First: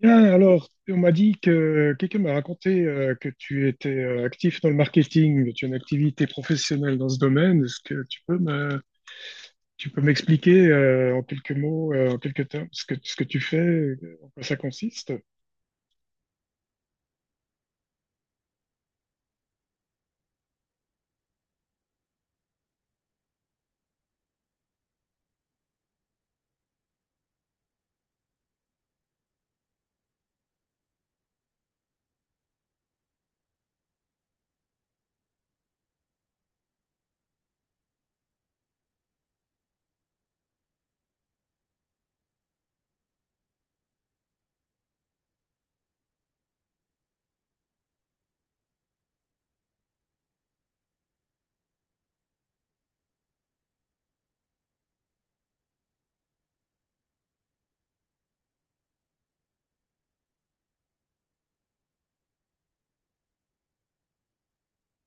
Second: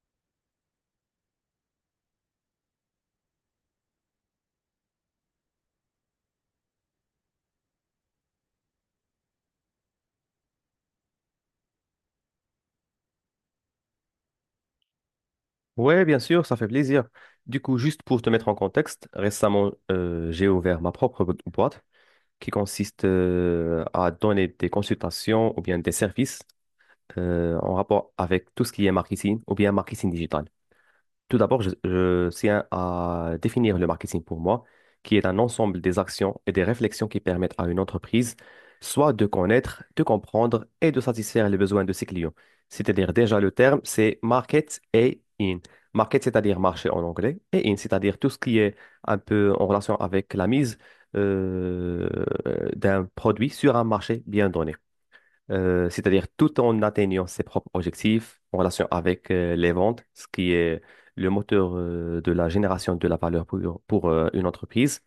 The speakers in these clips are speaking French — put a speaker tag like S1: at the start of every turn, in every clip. S1: Bien, alors, on m'a dit que quelqu'un m'a raconté que tu étais actif dans le marketing, que tu as une activité professionnelle dans ce domaine. Est-ce que tu peux m'expliquer en quelques mots, en quelques termes, ce que tu fais, en quoi ça consiste?
S2: Ouais, bien sûr, ça fait plaisir. Du coup, juste pour te mettre en contexte, récemment, j'ai ouvert ma propre boîte qui consiste à donner des consultations ou bien des services en rapport avec tout ce qui est marketing ou bien marketing digital. Tout d'abord, je tiens à définir le marketing pour moi, qui est un ensemble des actions et des réflexions qui permettent à une entreprise soit de connaître, de comprendre et de satisfaire les besoins de ses clients. C'est-à-dire déjà le terme, c'est market et in. Market, c'est-à-dire marché en anglais, et in, c'est-à-dire tout ce qui est un peu en relation avec la mise euh, d'un produit sur un marché bien donné, c'est-à-dire tout en atteignant ses propres objectifs en relation avec les ventes, ce qui est le moteur de la génération de la valeur pour une entreprise.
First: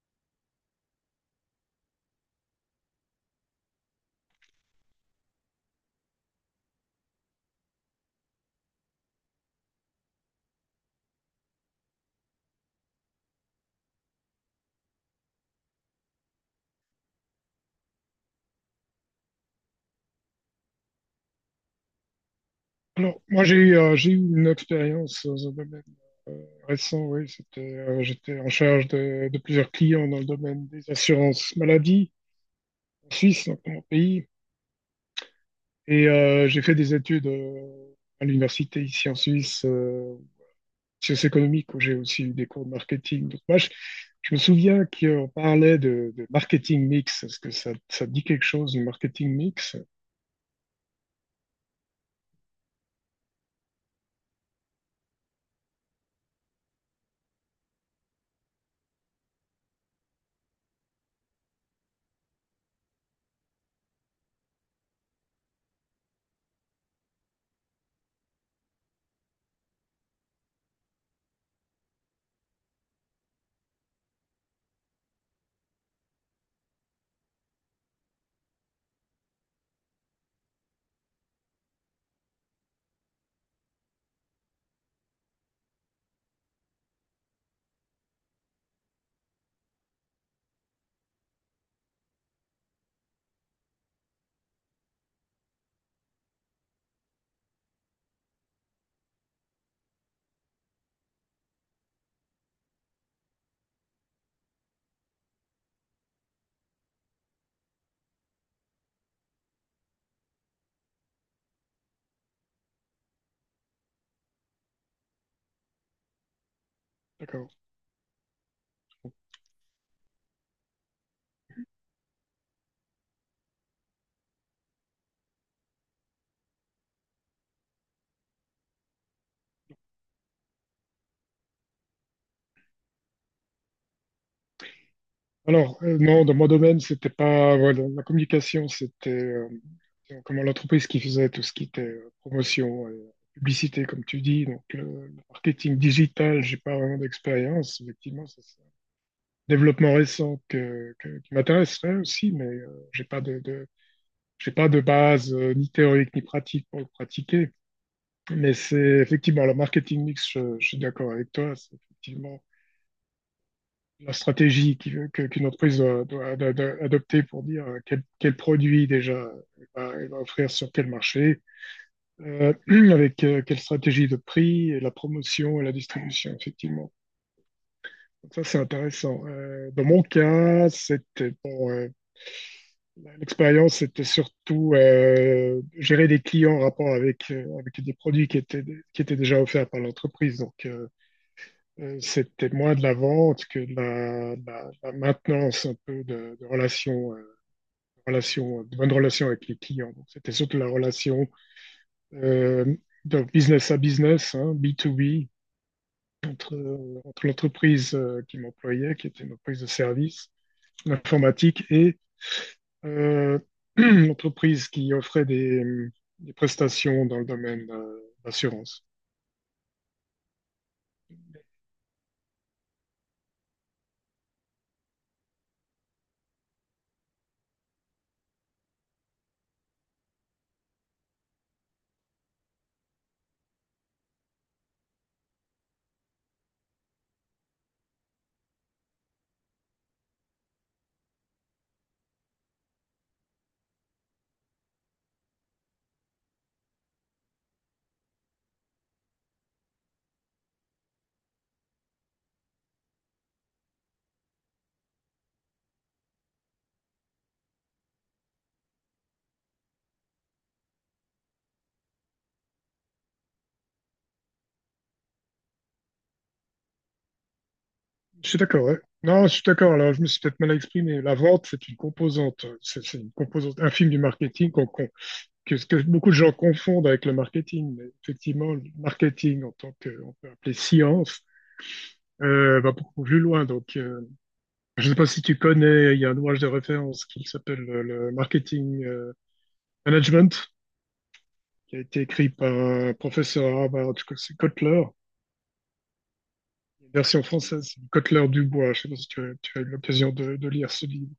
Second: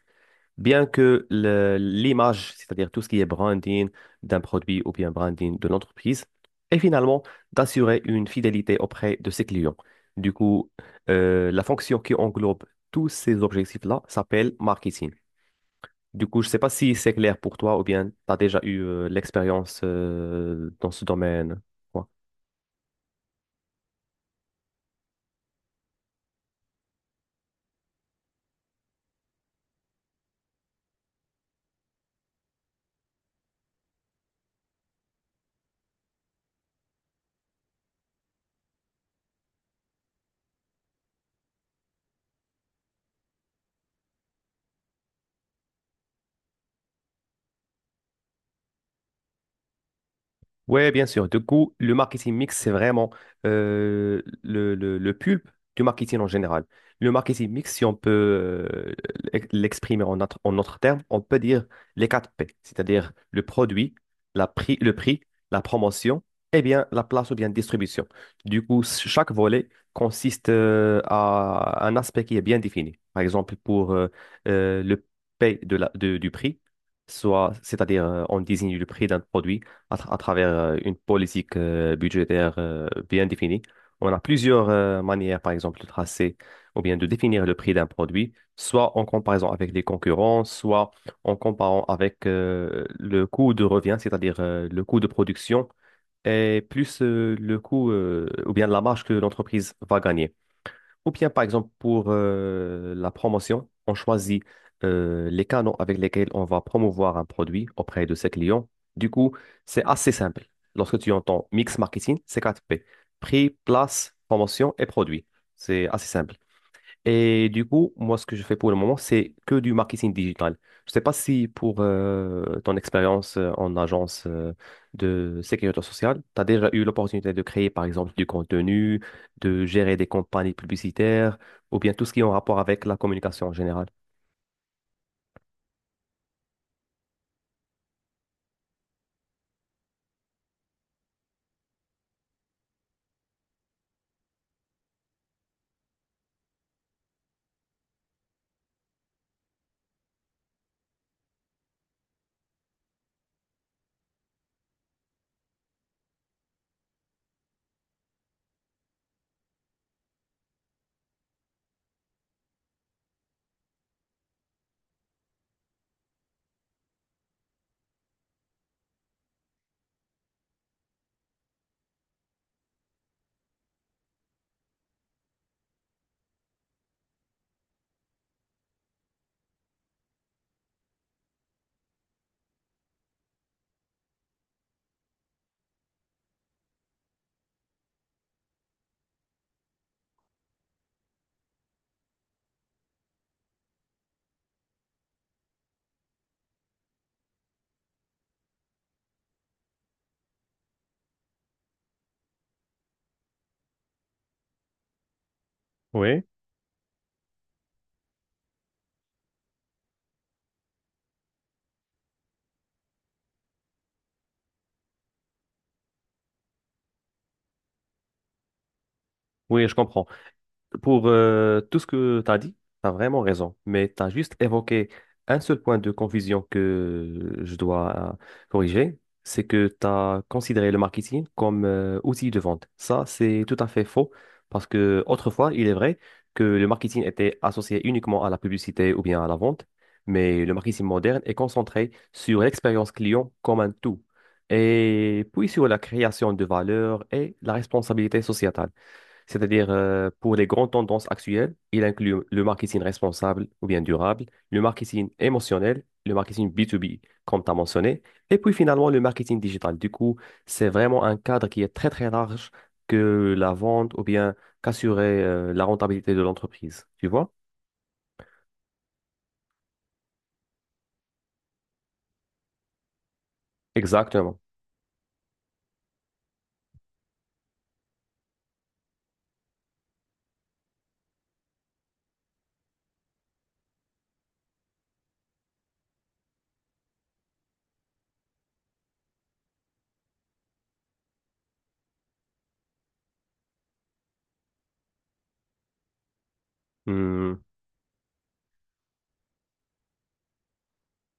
S2: Bien que l'image, c'est-à-dire tout ce qui est branding d'un produit ou bien branding de l'entreprise, et finalement d'assurer une fidélité auprès de ses clients. Du coup, la fonction qui englobe tous ces objectifs-là s'appelle marketing. Du coup, je sais pas si c'est clair pour toi ou bien tu as déjà eu l'expérience dans ce domaine. Ouais.
S1: Alors, moi, j'ai eu une expérience dans un domaine euh, récent, oui, j'étais en charge de plusieurs clients dans le domaine des assurances maladie en Suisse, donc dans mon pays. Et j'ai fait des études à l'université ici en Suisse, sciences économiques, où j'ai aussi eu des cours de marketing. Donc je me souviens qu'on parlait de marketing mix. Est-ce que ça te dit quelque chose, le marketing mix?
S2: Ouais, bien sûr. Du coup, le marketing mix, c'est vraiment le pulpe du marketing en général. Le marketing mix, si on peut euh, l'exprimer en notre terme, on peut dire les 4 P, c'est-à-dire le produit, le prix, la promotion, et bien la place ou bien distribution. Du coup, chaque volet consiste à un aspect qui est bien défini. Par exemple, pour le P de du prix, soit, c'est-à-dire on désigne le prix d'un produit à travers une politique budgétaire bien définie. On a plusieurs manières, par exemple, de tracer ou bien de définir le prix d'un produit, soit en comparaison avec les concurrents, soit en comparant avec le coût de revient, c'est-à-dire le coût de production, et plus le coût ou bien la marge que l'entreprise va gagner. Ou bien, par exemple, pour la promotion, on choisit les canaux avec lesquels on va promouvoir un produit auprès de ses clients. Du coup, c'est assez simple. Lorsque tu entends mix marketing, c'est quatre p, prix, place, promotion et produit. C'est assez simple. Et
S1: D'accord.
S2: du coup, moi, ce que je fais pour le moment, c'est que du marketing digital. Je ne sais pas si pour ton expérience en agence de sécurité sociale, tu as déjà eu l'opportunité de créer, par exemple, du contenu, de gérer des campagnes publicitaires, ou bien tout ce qui est en rapport avec la communication en général.
S1: Alors, non, dans mon domaine, c'était pas, voilà, la communication, c'était comment l'entreprise qui faisait tout ce qui était promotion, et publicité, comme tu dis. Donc, le marketing digital, j'ai pas vraiment d'expérience. Effectivement, développement récent qui m'intéresserait aussi, mais j'ai pas de base ni théorique ni pratique pour le pratiquer. Mais c'est effectivement le marketing mix, je suis d'accord avec toi, c'est effectivement la stratégie qu'une entreprise doit adopter pour dire quel produit déjà elle va offrir sur quel marché, euh, avec quelle stratégie de prix, et la promotion et la distribution, effectivement. Donc ça, c'est intéressant. Dans mon cas, l'expérience, c'était surtout gérer des clients en rapport avec, avec des produits qui étaient déjà offerts par l'entreprise. Donc, c'était moins de la vente que de la maintenance un peu de relations, de bonnes relations avec les clients. Donc, c'était surtout la relation euh, de business à business, hein, B2B,
S2: Oui.
S1: entre, entre l'entreprise qui m'employait, qui était une entreprise de service, l'informatique, et Euh, entreprise qui offrait des prestations dans le domaine de l'assurance.
S2: Oui, je comprends. Pour tout ce que tu as dit, tu as vraiment raison, mais tu as juste évoqué un seul point de confusion que je dois corriger, c'est que tu as considéré le marketing comme outil de vente. Ça, c'est tout à fait faux, parce que autrefois, il est vrai que le marketing était associé uniquement à la publicité ou bien à la vente, mais le marketing moderne est concentré sur l'expérience client comme un tout, et puis sur la création de valeur et la responsabilité sociétale. C'est-à-dire, pour les grandes tendances actuelles, il inclut le marketing responsable ou bien durable, le marketing émotionnel, le marketing B2B, comme tu as mentionné, et puis finalement le marketing digital. Du coup, c'est vraiment un cadre qui est très très large que la vente ou bien qu'assurer la rentabilité de l'entreprise. Tu vois?
S1: Je suis d'accord, ouais. Non, je suis d'accord. Alors, je me suis peut-être mal exprimé. La vente, c'est une composante, c'est une composante infime du
S2: Exactement.
S1: marketing que beaucoup de gens confondent avec le marketing. Mais effectivement, le marketing en tant que, on peut appeler science, va beaucoup plus loin. Donc, je ne sais pas si tu connais, il y a un ouvrage de référence qui s'appelle le marketing management, qui a été écrit par un professeur à Harvard, je crois que c'est Kotler, version
S2: Hmm.
S1: française, c'est Cotler Dubois. Je ne sais pas si tu as eu l'occasion de lire ce livre.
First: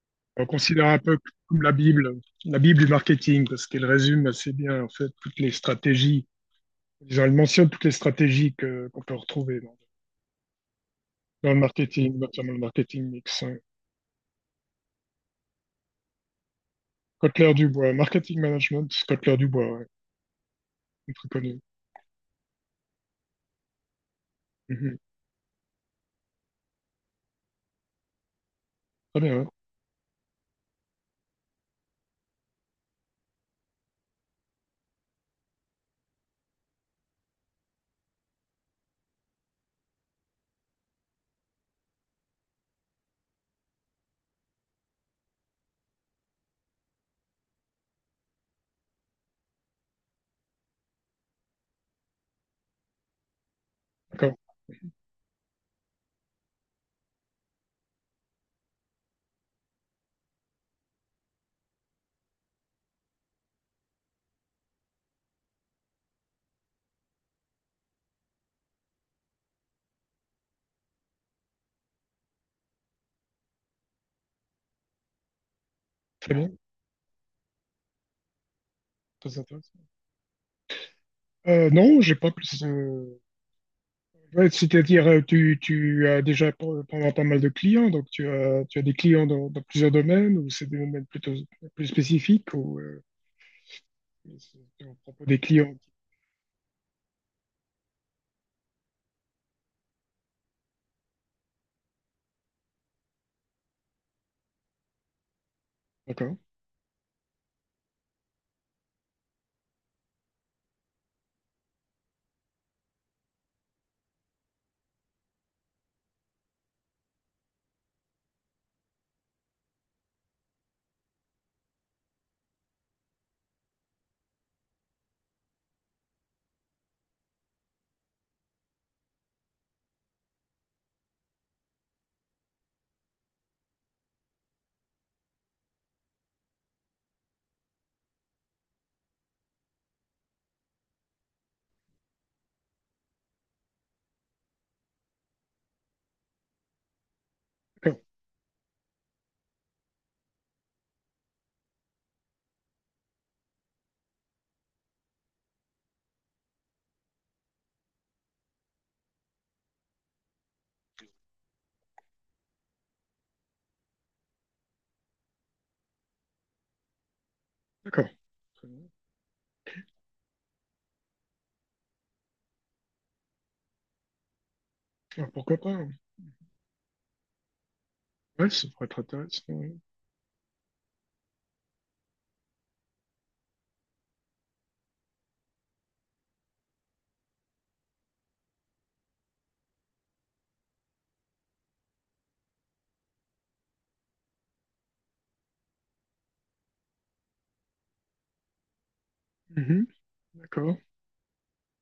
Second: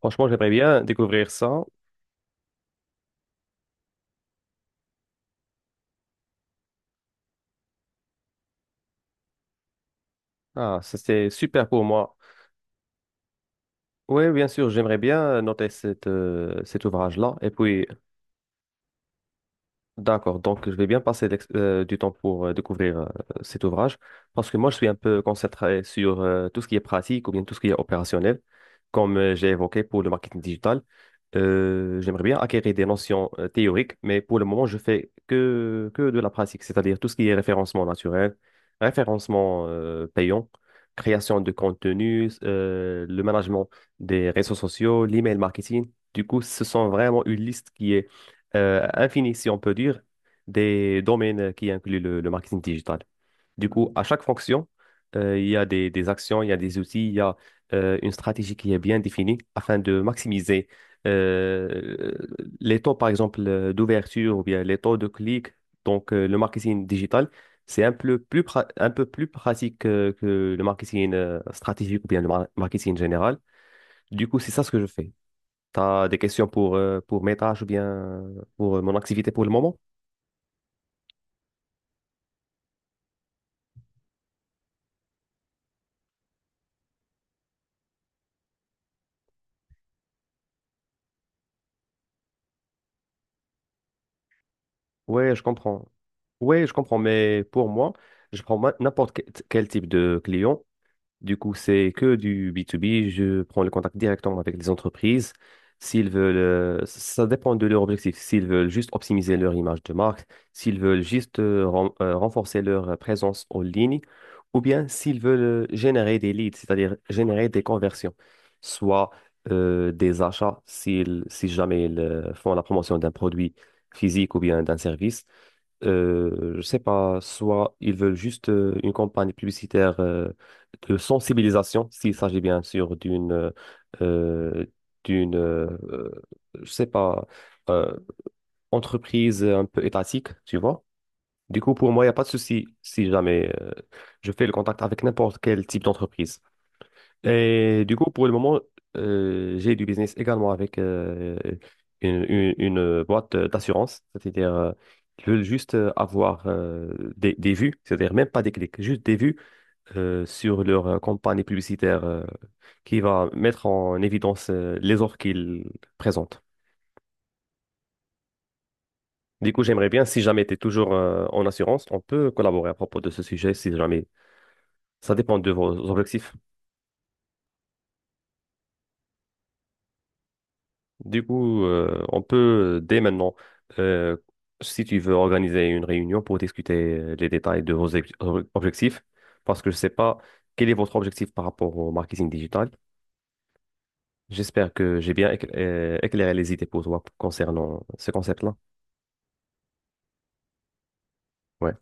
S2: Franchement,
S1: On le
S2: j'aimerais bien
S1: considère un peu
S2: découvrir
S1: comme
S2: ça.
S1: la Bible du marketing, parce qu'elle résume assez bien en fait toutes les stratégies. Disons, elle mentionne toutes les stratégies qu'on peut retrouver
S2: Ah, ça c'est
S1: dans le
S2: super pour moi.
S1: marketing, notamment le marketing mix, hein.
S2: Oui, bien sûr, j'aimerais bien noter cet ouvrage-là. Et
S1: Kotler
S2: puis,
S1: Dubois, marketing management, Kotler Dubois, ouais,
S2: d'accord, donc je vais bien
S1: c'est
S2: passer
S1: très connu.
S2: du temps pour découvrir cet ouvrage, parce que moi je suis un
S1: Mhm.
S2: peu concentré sur tout ce qui est pratique ou bien tout ce qui est opérationnel, comme
S1: Très bien,
S2: j'ai
S1: hein.
S2: évoqué pour le marketing digital. J'aimerais bien acquérir des notions théoriques, mais pour le moment je fais que de la pratique, c'est-à-dire tout ce qui est référencement naturel, référencement payant, création de contenu, le management des réseaux sociaux, l'email marketing. Du coup, ce sont vraiment une liste infini, si on peut dire, des domaines qui incluent le marketing digital. Du coup, à chaque
S1: D'accord,
S2: fonction, il y a des actions, il y a des outils, il y a une stratégie qui est bien définie afin de maximiser euh, les taux, par exemple, d'ouverture ou bien les taux de clic. Donc, le marketing digital, c'est un peu plus, un peu plus pratique que le marketing stratégique ou bien le marketing général. Du coup, c'est ça ce que je fais. Tu as des
S1: très
S2: questions
S1: bien,
S2: pour mes tâches ou bien pour mon activité
S1: très
S2: pour le moment?
S1: intéressant. Non, j'ai pas plus. Ouais, c'est-à-dire, tu as déjà pendant pas mal de clients, donc tu as des clients dans plusieurs domaines, ou c'est des domaines plutôt plus spécifiques, ou c'est au propos
S2: Ouais,
S1: des
S2: je
S1: clients.
S2: comprends. Ouais, je comprends, mais pour moi, je prends quel type de client. Du coup, c'est que du B2B. Je prends le contact directement avec les entreprises. S'ils
S1: D'accord,
S2: veulent, ça dépend de leur objectif. S'ils veulent juste optimiser leur image de marque, s'ils veulent juste renforcer leur présence en ligne, ou bien s'ils veulent générer des leads, c'est-à-dire générer des conversions, soit des achats, si jamais ils font la promotion d'un produit physique ou bien d'un service. Je sais pas, soit ils veulent juste une campagne publicitaire de sensibilisation, s'il s'agit bien sûr euh, d'une je sais pas euh, entreprise un peu étatique, tu vois. Du coup, pour moi, il n'y a pas de souci si jamais je fais le contact avec n'importe quel type d'entreprise. Et du
S1: d'accord,
S2: coup, pour le moment, j'ai du business également avec une boîte d'assurance, c'est-à-dire ils veulent juste avoir des vues, c'est-à-dire même pas des clics, juste des vues sur leur campagne publicitaire qui va mettre en évidence les offres qu'ils présentent.
S1: d'accord. Très bien.
S2: Du coup, j'aimerais bien, si jamais tu es toujours en assurance, on peut collaborer à propos de ce sujet, si jamais. Ça
S1: Ah,
S2: dépend de
S1: pourquoi pas, hein?
S2: vos objectifs.
S1: Ouais, ça pourrait être intéressant, ouais.
S2: Du coup, on peut dès maintenant, euh, si tu veux organiser une réunion pour discuter les détails de vos objectifs, parce que je ne sais pas quel est votre objectif par rapport au marketing digital. J'espère que j'ai bien éclairé les idées pour toi concernant ce concept-là.
S1: Mhm. D'accord,
S2: Ouais.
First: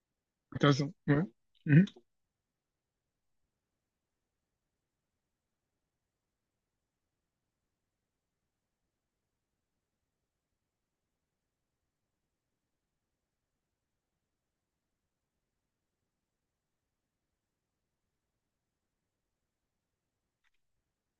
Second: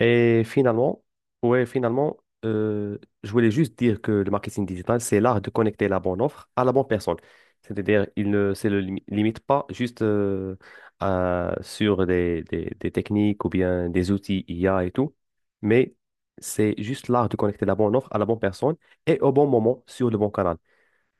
S2: Et
S1: intéressant.
S2: finalement,
S1: Ouais.
S2: ouais,
S1: Mhm.
S2: finalement, je voulais juste dire que le marketing digital, c'est l'art de connecter la bonne offre à la bonne personne. C'est-à-dire, il ne se le limite pas juste sur des, des techniques ou bien des outils IA et tout, mais c'est juste l'art de connecter la bonne offre à la bonne personne et au bon moment sur le bon canal.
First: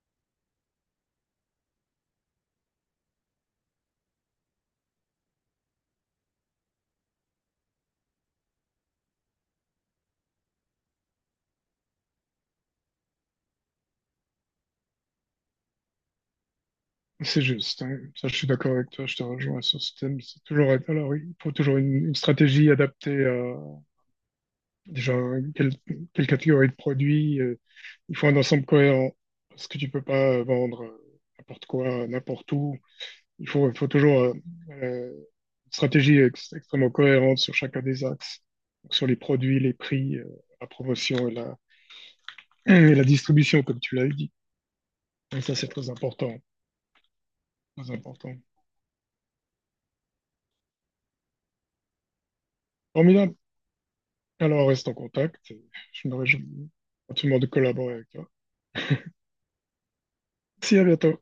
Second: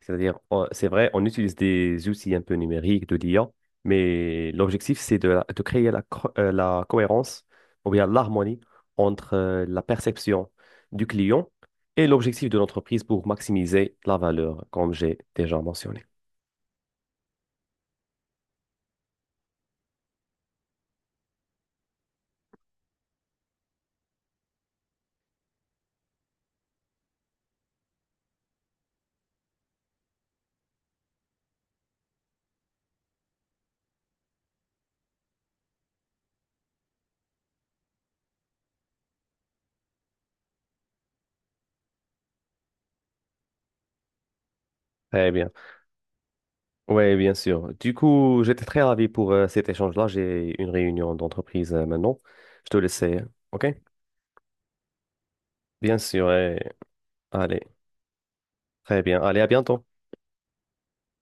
S2: C'est-à-dire, c'est vrai, on utilise des outils un peu numériques de l'IA, mais l'objectif, c'est de créer la cohérence ou bien l'harmonie entre la perception du client et l'objectif de l'entreprise pour maximiser la valeur, comme j'ai déjà mentionné.
S1: C'est juste, hein. Ça, je suis d'accord avec toi, je te rejoins sur ce thème. C'est toujours, alors, oui, il faut toujours une stratégie adaptée à déjà quelle, quelle catégorie de produits. Il faut un ensemble cohérent, parce que tu peux pas vendre n'importe quoi, n'importe où. Il faut toujours euh, une stratégie extrêmement cohérente sur chacun des axes, donc, sur les produits, les prix, la promotion et la distribution, comme tu l'as dit.
S2: Très
S1: Et
S2: bien.
S1: ça, c'est très important,
S2: Oui, bien sûr.
S1: très
S2: Du
S1: important.
S2: coup, j'étais très ravi pour cet échange-là. J'ai une réunion d'entreprise maintenant. Je te laisse,
S1: Formidable.
S2: OK?
S1: Alors, reste en contact.
S2: Bien
S1: Je me
S2: sûr.
S1: réjouis gentiment de
S2: Allez.
S1: collaborer avec toi.
S2: Très bien. Allez, à bientôt.
S1: Merci, à bientôt.